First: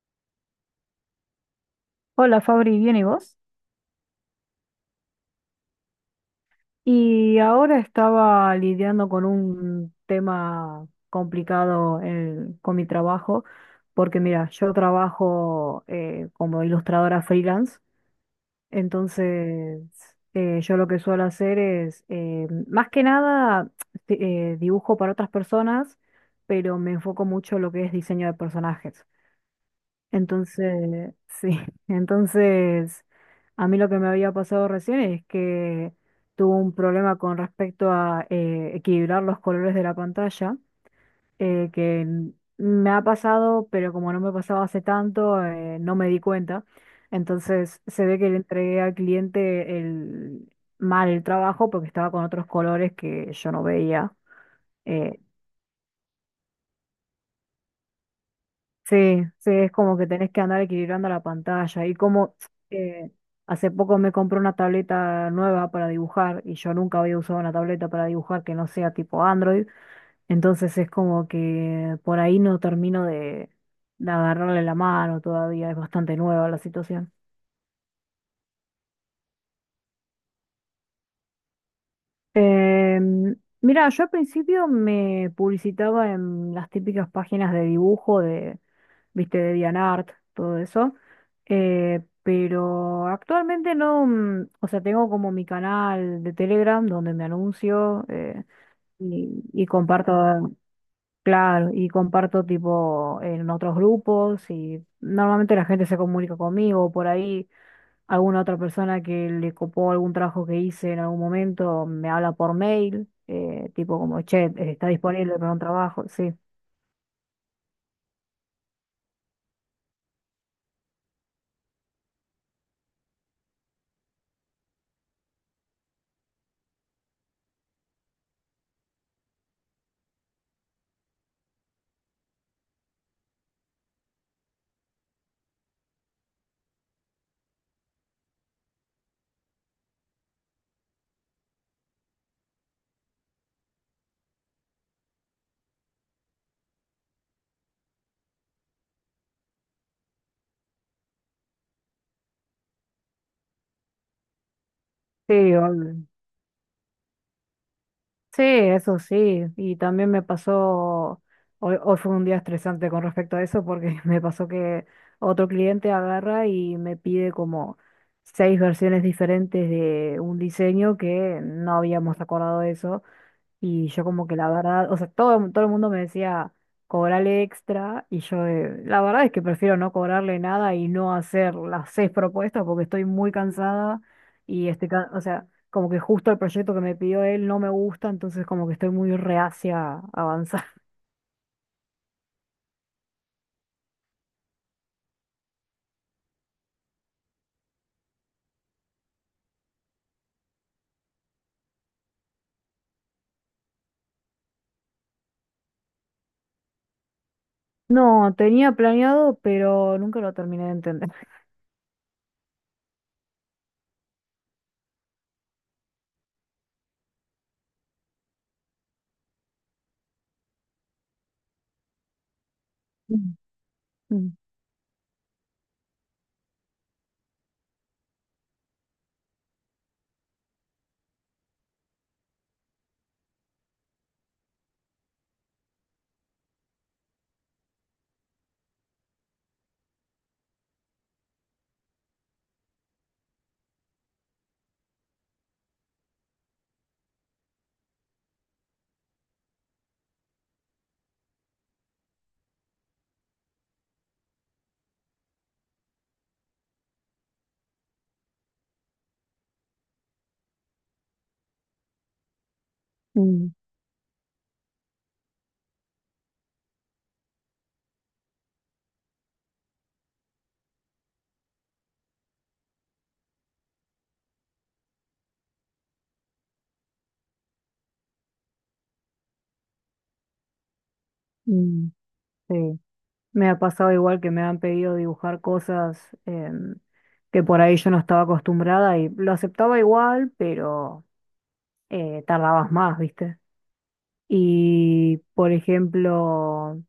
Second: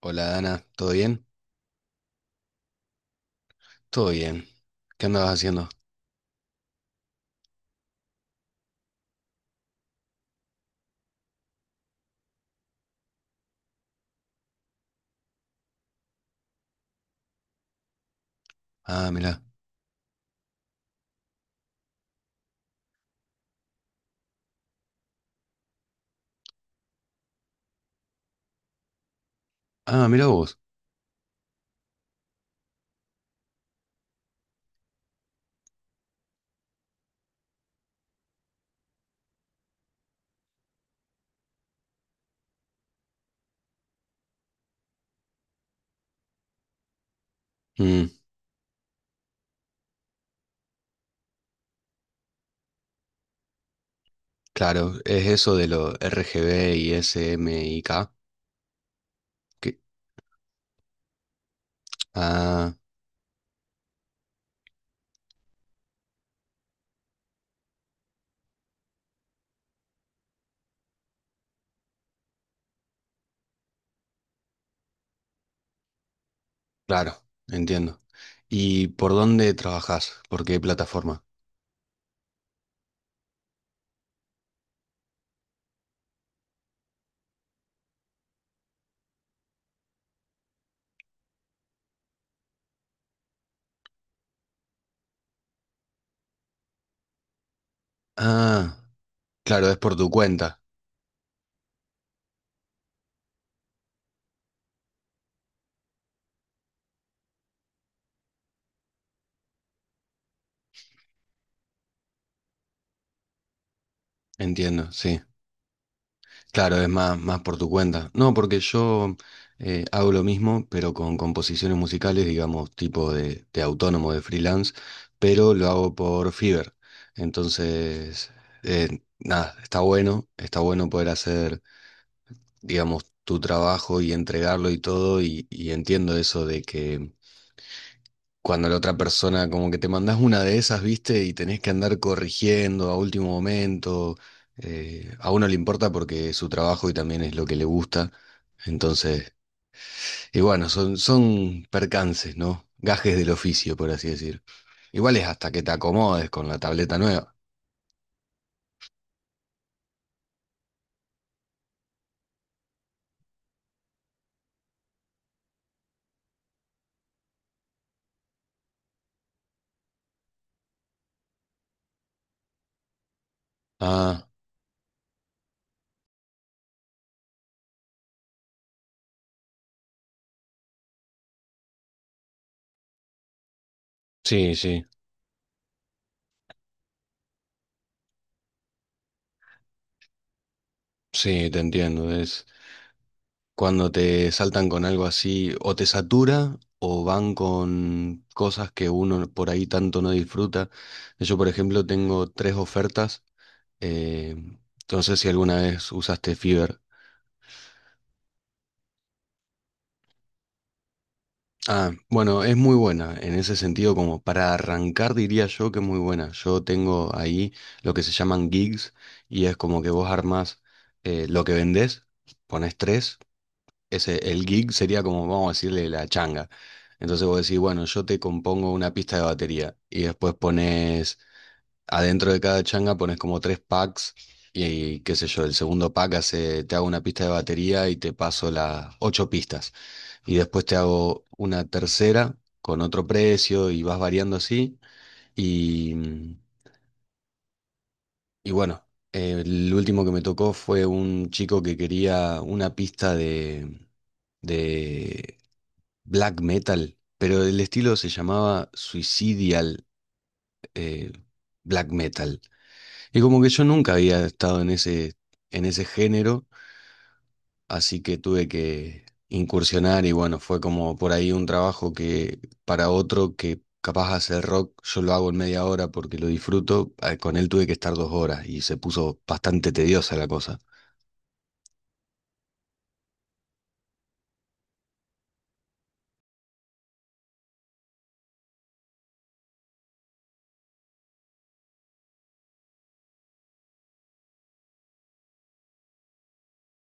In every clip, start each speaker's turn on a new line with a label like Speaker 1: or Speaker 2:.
Speaker 1: Hola Dana, ¿todo bien?
Speaker 2: Hola Fabri, ¿bien y vos?
Speaker 1: Todo bien. ¿Qué andabas haciendo?
Speaker 2: Y ahora estaba lidiando con un tema complicado con mi trabajo, porque mira, yo trabajo como ilustradora freelance.
Speaker 1: Ah, mira.
Speaker 2: Entonces yo lo que suelo hacer es, más que nada, dibujo para otras personas, pero me enfoco mucho en lo que es diseño de personajes.
Speaker 1: Ah, mira vos.
Speaker 2: Entonces, sí, entonces a mí lo que me había pasado recién es que tuve un problema con respecto a equilibrar los colores de la pantalla. eh, que n- Me ha pasado, pero como no me pasaba hace tanto, no me di cuenta. Entonces se
Speaker 1: Mm,
Speaker 2: ve que le entregué al cliente el, mal el trabajo porque estaba con otros colores que yo no veía.
Speaker 1: claro,
Speaker 2: eh,
Speaker 1: es eso de lo R G B y S M SMYK.
Speaker 2: Sí, sí, es
Speaker 1: que-
Speaker 2: como que tenés que andar equilibrando la pantalla. Y como
Speaker 1: Ah,
Speaker 2: eh, hace poco me compré una tableta nueva para dibujar y yo nunca había usado una tableta para dibujar que no sea tipo Android. Entonces es como que por ahí no termino de agarrarle la mano todavía, es bastante nueva la situación.
Speaker 1: claro, entiendo. ¿Y por dónde trabajás? ¿Por qué plataforma?
Speaker 2: Mira, yo al principio me publicitaba en las típicas páginas de dibujo de, viste, de DeviantArt, todo eso. Pero actualmente no, mm, o sea, tengo como mi canal de Telegram donde me anuncio
Speaker 1: Ah,
Speaker 2: y,
Speaker 1: claro, es por tu
Speaker 2: comparto.
Speaker 1: cuenta.
Speaker 2: Claro, y comparto tipo en otros grupos y normalmente la gente se comunica conmigo, por ahí alguna otra persona que le copó algún trabajo que hice en algún momento me habla por mail, tipo como, che, está
Speaker 1: Entiendo, sí.
Speaker 2: disponible para un trabajo, sí,
Speaker 1: Claro, es más, más por tu cuenta. No, porque yo hago lo mismo, pero con composiciones musicales, digamos, tipo de autónomo, de freelance, pero lo hago por Fiverr. Entonces, nada, está bueno poder hacer, digamos, tu trabajo y entregarlo y todo, y entiendo eso de que cuando la otra persona, como que te mandás una de esas, ¿viste? Y tenés que andar corrigiendo a último momento. Eh, a uno le importa porque es su trabajo y también es lo que le gusta. Entonces, y bueno, son percances, ¿no? Gajes del oficio, por así decir. Igual es hasta
Speaker 2: sí,
Speaker 1: que te
Speaker 2: obvio.
Speaker 1: acomodes con la tableta nueva.
Speaker 2: Sí, eso sí, y también me pasó, hoy fue un día estresante con respecto a eso porque me pasó que otro cliente agarra y me pide como seis versiones diferentes de un diseño que no habíamos acordado de eso y yo como
Speaker 1: Ah,
Speaker 2: que la verdad, o sea, todo el mundo me decía, cobrale extra, y yo la verdad es que prefiero no cobrarle nada y no hacer las seis propuestas porque estoy muy cansada
Speaker 1: sí,
Speaker 2: y
Speaker 1: sí,
Speaker 2: estoy, o sea, como que justo el proyecto que me pidió él no me gusta, entonces como que estoy muy reacia a avanzar.
Speaker 1: sí, te entiendo. Cuando te saltan con algo así, o te satura, o van con cosas que uno por ahí tanto no disfruta. Yo, por ejemplo, tengo tres ofertas. eh, no sé si alguna vez usaste Fiverr.
Speaker 2: No, tenía planeado, pero nunca lo terminé de entender.
Speaker 1: Ah, bueno, es muy buena. En ese sentido, como para arrancar, diría yo que es muy buena. Yo tengo ahí lo que se llaman gigs y es como que vos armás lo que vendés, pones tres.
Speaker 2: Mm,
Speaker 1: Ese,
Speaker 2: mm,
Speaker 1: el gig sería como, vamos a decirle, la changa. Entonces vos decís, bueno, yo te compongo una pista de batería y después pones, adentro de cada changa pones como tres packs y, qué sé yo, el segundo pack hace, te hago una pista de batería y te paso las ocho pistas. Y después te hago una tercera con otro precio y vas variando así. Y, y bueno, el último que me tocó fue un chico que quería una pista de black metal, pero el estilo se llamaba Suicidial eh, Black Metal. Y como
Speaker 2: mm,
Speaker 1: que yo nunca había estado en ese género, así que tuve que incursionar y bueno, fue como por ahí un trabajo que para otro que capaz hacer rock, yo lo hago en media hora porque lo disfruto, con él tuve que estar dos horas y se puso bastante tediosa la cosa.
Speaker 2: mm. Sí. Me ha pasado igual que me han pedido dibujar cosas que por ahí yo no estaba acostumbrada y lo aceptaba igual, pero tardabas más, ¿viste? Y, por ejemplo,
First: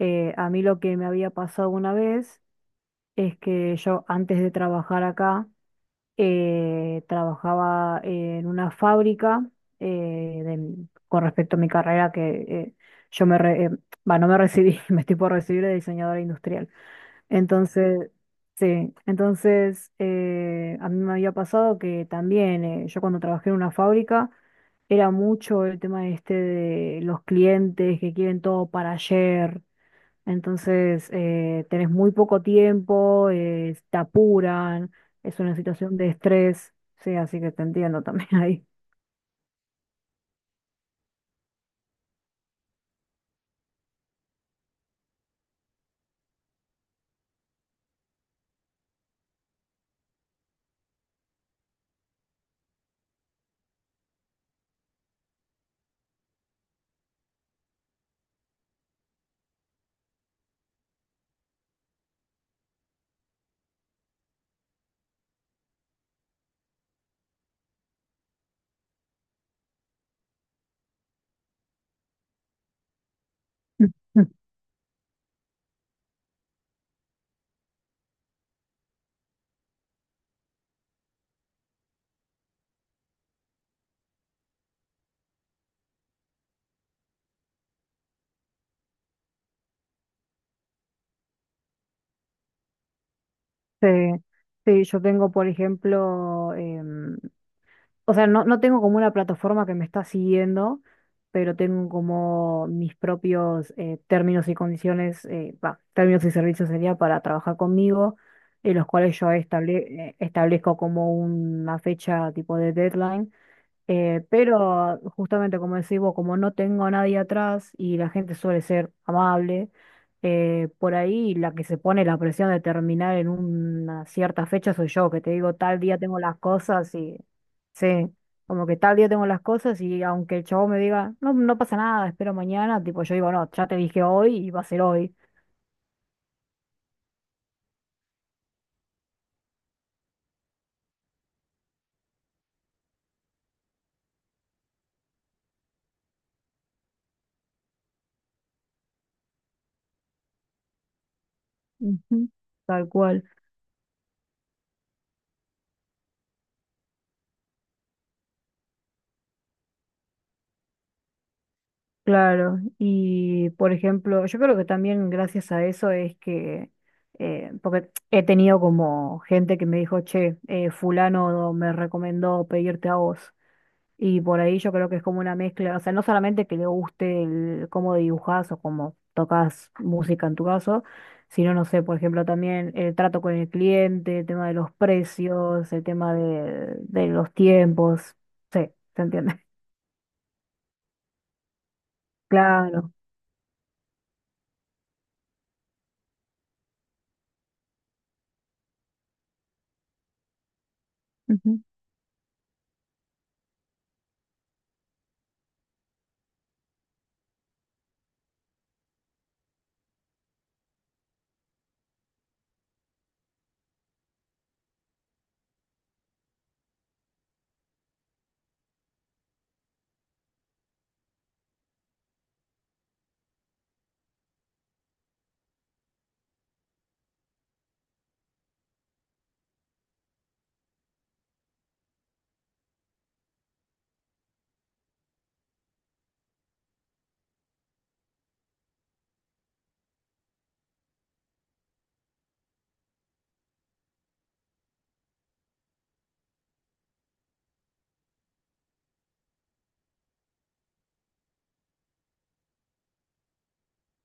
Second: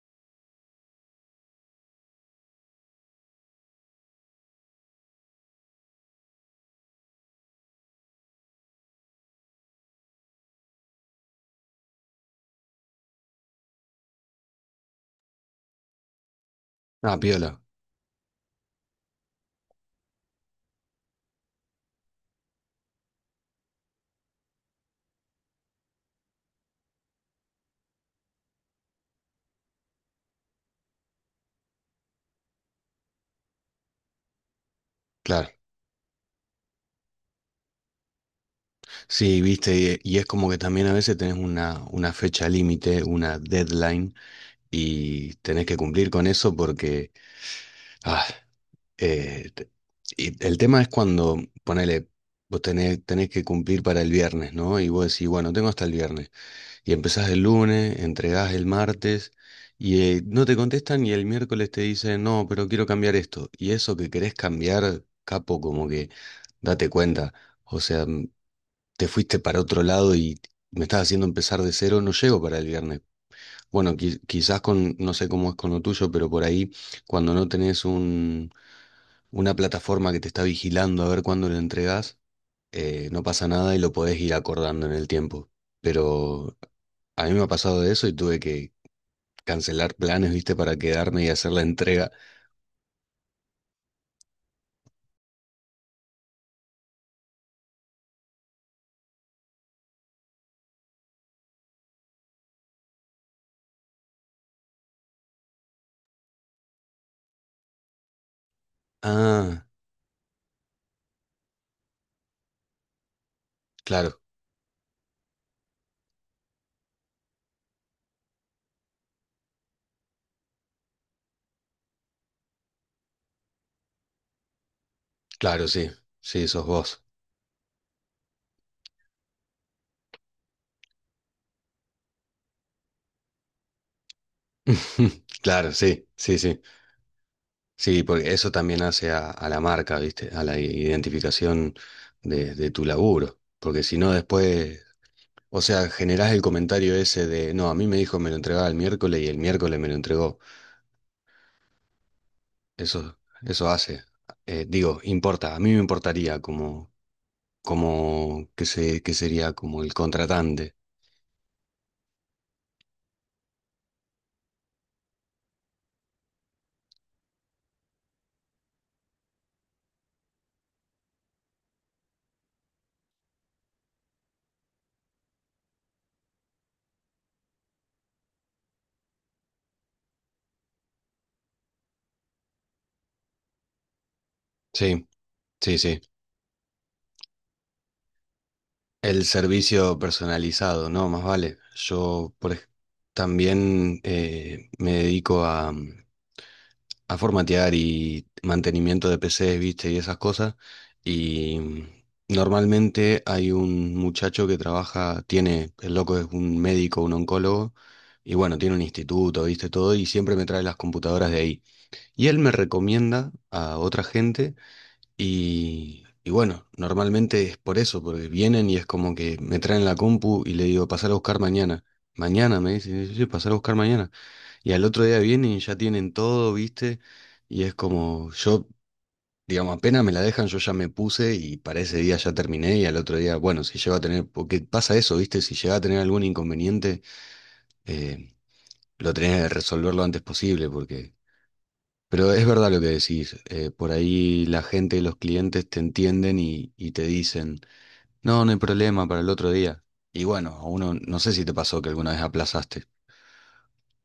Speaker 2: a mí lo que me había pasado una vez es que yo antes de trabajar acá, trabajaba en una fábrica eh, de- con respecto a mi carrera que eh, yo me, re- bah, no me recibí, me estoy por recibir de diseñadora industrial.
Speaker 1: Ah, piola.
Speaker 2: Entonces, sí, entonces a mí me había pasado que también yo cuando trabajé en una fábrica era mucho el tema este de los clientes que quieren todo para ayer, entonces tenés muy poco tiempo, te apuran, es
Speaker 1: Claro,
Speaker 2: una situación de estrés. Sí, así que te entiendo también ahí.
Speaker 1: sí, viste, y es como que también a veces tenés una fecha límite, una deadline, y tenés que cumplir con eso porque ah, eh, te- y el tema es cuando, ponele, vos tenés que cumplir para el viernes, ¿no? Y vos decís, bueno, tengo hasta el viernes. Y empezás el lunes, entregás el martes y no te contestan y el miércoles te dicen, no, pero quiero cambiar esto. Y eso que querés cambiar, capo, como que date cuenta. O sea, te fuiste para otro lado y me estás haciendo empezar de cero, no llego para el viernes. Bueno, quizás con, no sé cómo es con lo tuyo, pero por ahí cuando no tenés un, una plataforma que te está vigilando a ver cuándo lo entregás, no pasa nada y lo podés ir acordando en el tiempo. Pero a mí me ha pasado de eso y tuve que cancelar planes, viste, para quedarme y hacer la entrega.
Speaker 2: Sí, sí, yo tengo, por ejemplo, o sea, no, no tengo como una plataforma que me está siguiendo, pero tengo como mis propios términos y condiciones, va, términos y servicios sería para trabajar conmigo, en los cuales yo
Speaker 1: Ah,
Speaker 2: establezco como una fecha tipo de deadline.
Speaker 1: claro,
Speaker 2: Pero justamente como decís vos, como no tengo a nadie atrás y la gente suele ser amable, por ahí la que se pone la presión de terminar en una cierta fecha soy yo, que te digo
Speaker 1: claro,
Speaker 2: tal
Speaker 1: sí,
Speaker 2: día tengo las
Speaker 1: sí, sos
Speaker 2: cosas.
Speaker 1: vos.
Speaker 2: Y sí, como que tal día tengo las cosas y aunque el chavo me diga, no, no pasa nada, espero mañana, tipo yo digo, no, ya te dije hoy y va a ser hoy.
Speaker 1: Claro, sí, sí, sí. Sí, porque eso también hace a la marca, viste, a la identificación de tu laburo. Porque si no, después o sea, generás el comentario ese de, no, a mí me dijo me lo entregaba el miércoles y el miércoles me lo entregó.
Speaker 2: Ujú. Tal
Speaker 1: Eso,
Speaker 2: cual.
Speaker 1: eso hace. Digo, importa, a mí me importaría que que sería como el contratante.
Speaker 2: Claro, y por ejemplo, yo creo que también gracias a eso es que, porque he tenido como gente que me dijo, che, fulano me recomendó pedirte a vos. Y por ahí yo creo que es como una mezcla, o sea, no solamente que le guste el, cómo dibujás o cómo tocas música en tu caso, sino, no sé, por ejemplo, también el trato con el cliente, el tema de los
Speaker 1: Sí,
Speaker 2: precios,
Speaker 1: sí,
Speaker 2: el
Speaker 1: sí.
Speaker 2: tema de los tiempos. Sí, ¿se
Speaker 1: El
Speaker 2: entiende?
Speaker 1: servicio personalizado, ¿no? Más vale. También me dedico a, a formatear y mantenimiento de PCs, viste, y esas cosas. Y
Speaker 2: Claro.
Speaker 1: normalmente hay un muchacho que trabaja, tiene, el loco es un médico, un oncólogo, y bueno, tiene un instituto, viste, todo, y siempre me trae las computadoras de ahí. Y él me recomienda a otra gente y bueno, normalmente es por eso, porque vienen y es como que me traen la compu y le digo, pasar a buscar mañana. Mañana me dicen, sí, sí, sí, pasar a buscar mañana. Y al otro día vienen y ya tienen todo, ¿viste? Y es como, yo, digamos, apenas me la dejan, yo ya me puse y para ese día ya terminé y al otro día, bueno, si llego a tener, porque pasa eso, ¿viste? Si llega a tener algún inconveniente, eh, lo tenés que resolver lo antes posible, porque pero es verdad lo que decís, por ahí la gente y los clientes te entienden y te dicen, no, no hay problema para el otro día. Y bueno, a uno no sé si te pasó que alguna vez aplazaste.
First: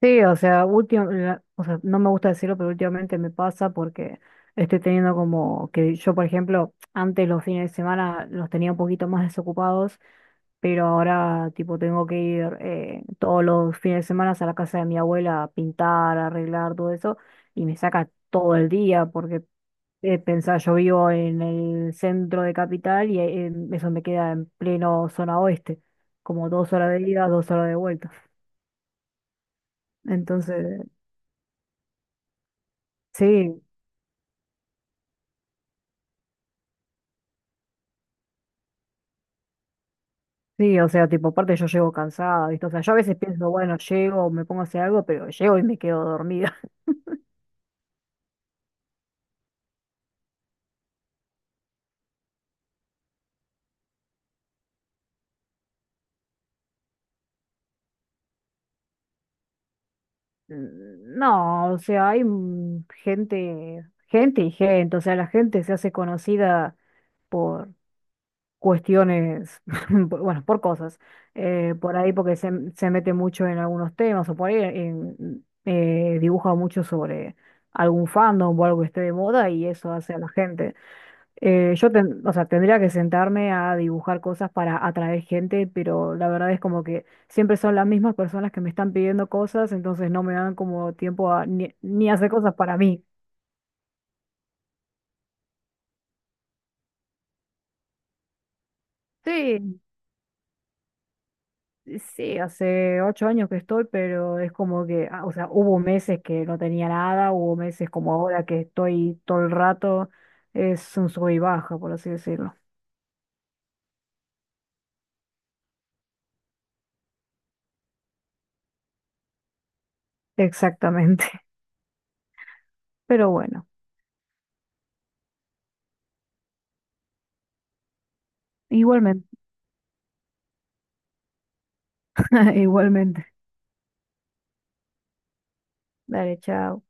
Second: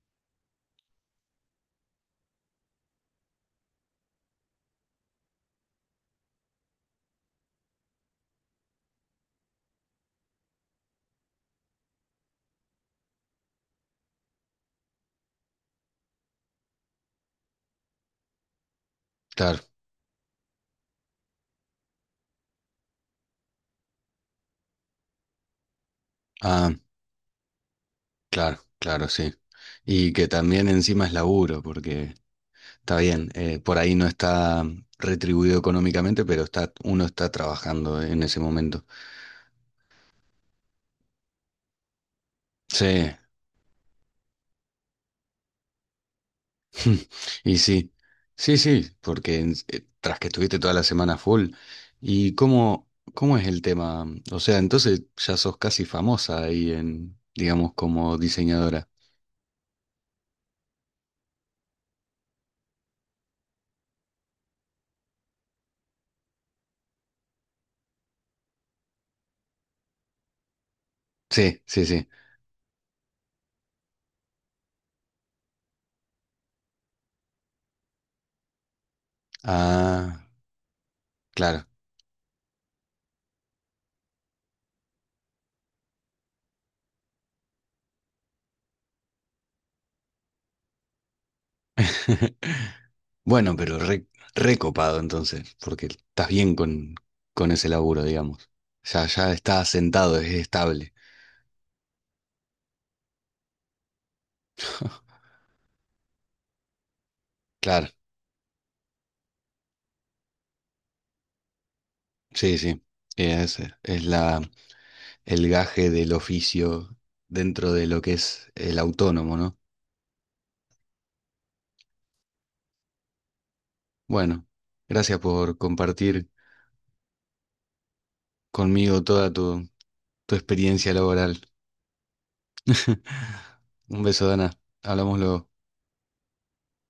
Speaker 2: Sí, o sea, o sea, no me gusta decirlo, pero últimamente me pasa porque estoy teniendo como que yo, por ejemplo, antes los fines de semana los tenía un poquito más desocupados, pero ahora tipo tengo que ir todos los fines de semana a la casa de mi abuela a pintar, a arreglar todo eso, y me saca todo el día porque
Speaker 1: Claro,
Speaker 2: pensá, yo vivo en el centro de capital y eso me queda en pleno zona oeste, como
Speaker 1: ah,
Speaker 2: 2 horas de ida, 2 horas de vuelta.
Speaker 1: claro, claro, sí. Y que también
Speaker 2: Entonces,
Speaker 1: encima es laburo, porque está bien,
Speaker 2: sí.
Speaker 1: por ahí no está retribuido económicamente, pero está, uno está trabajando en ese momento.
Speaker 2: Sí, o sea, tipo, aparte yo llego cansada, ¿viste? O sea,
Speaker 1: Sí,
Speaker 2: yo a veces pienso, bueno, llego, me pongo a hacer algo, pero llego y me quedo dormida.
Speaker 1: y sí, sí, sí, porque tras que estuviste toda la semana full, ¿y cómo es el tema? O sea, entonces ya sos casi famosa ahí en, digamos, como diseñadora.
Speaker 2: No, o sea, hay gente, gente y gente, o sea, la gente se hace conocida por cuestiones, bueno, por cosas,
Speaker 1: Sí, sí,
Speaker 2: por
Speaker 1: sí.
Speaker 2: ahí porque se mete mucho en algunos temas, o por ahí dibuja mucho sobre algún fandom o algo que esté de moda y eso hace a
Speaker 1: Ah,
Speaker 2: la gente.
Speaker 1: claro.
Speaker 2: O sea, tendría que sentarme a dibujar cosas para atraer gente, pero la verdad es como que siempre son las mismas personas que me están pidiendo cosas, entonces no me dan como tiempo a ni hacer cosas para mí.
Speaker 1: Bueno, pero recopado entonces, porque estás bien con ese laburo, digamos. Ya, ya está
Speaker 2: Sí,
Speaker 1: asentado, es estable.
Speaker 2: sí, hace 8 años que estoy, pero es como que, ah, o sea, hubo meses que no tenía nada, hubo
Speaker 1: Claro,
Speaker 2: meses como ahora que estoy todo el rato, es un sub y baja, por así decirlo.
Speaker 1: sí, sí. Es, es la, el gaje del oficio dentro de lo que es el autónomo, ¿no?
Speaker 2: Exactamente. Pero bueno,
Speaker 1: Bueno, gracias por compartir conmigo
Speaker 2: igualmente.
Speaker 1: toda tu experiencia laboral.
Speaker 2: Igualmente.
Speaker 1: Un beso, Dana. Hablamos luego.
Speaker 2: Dale, chao.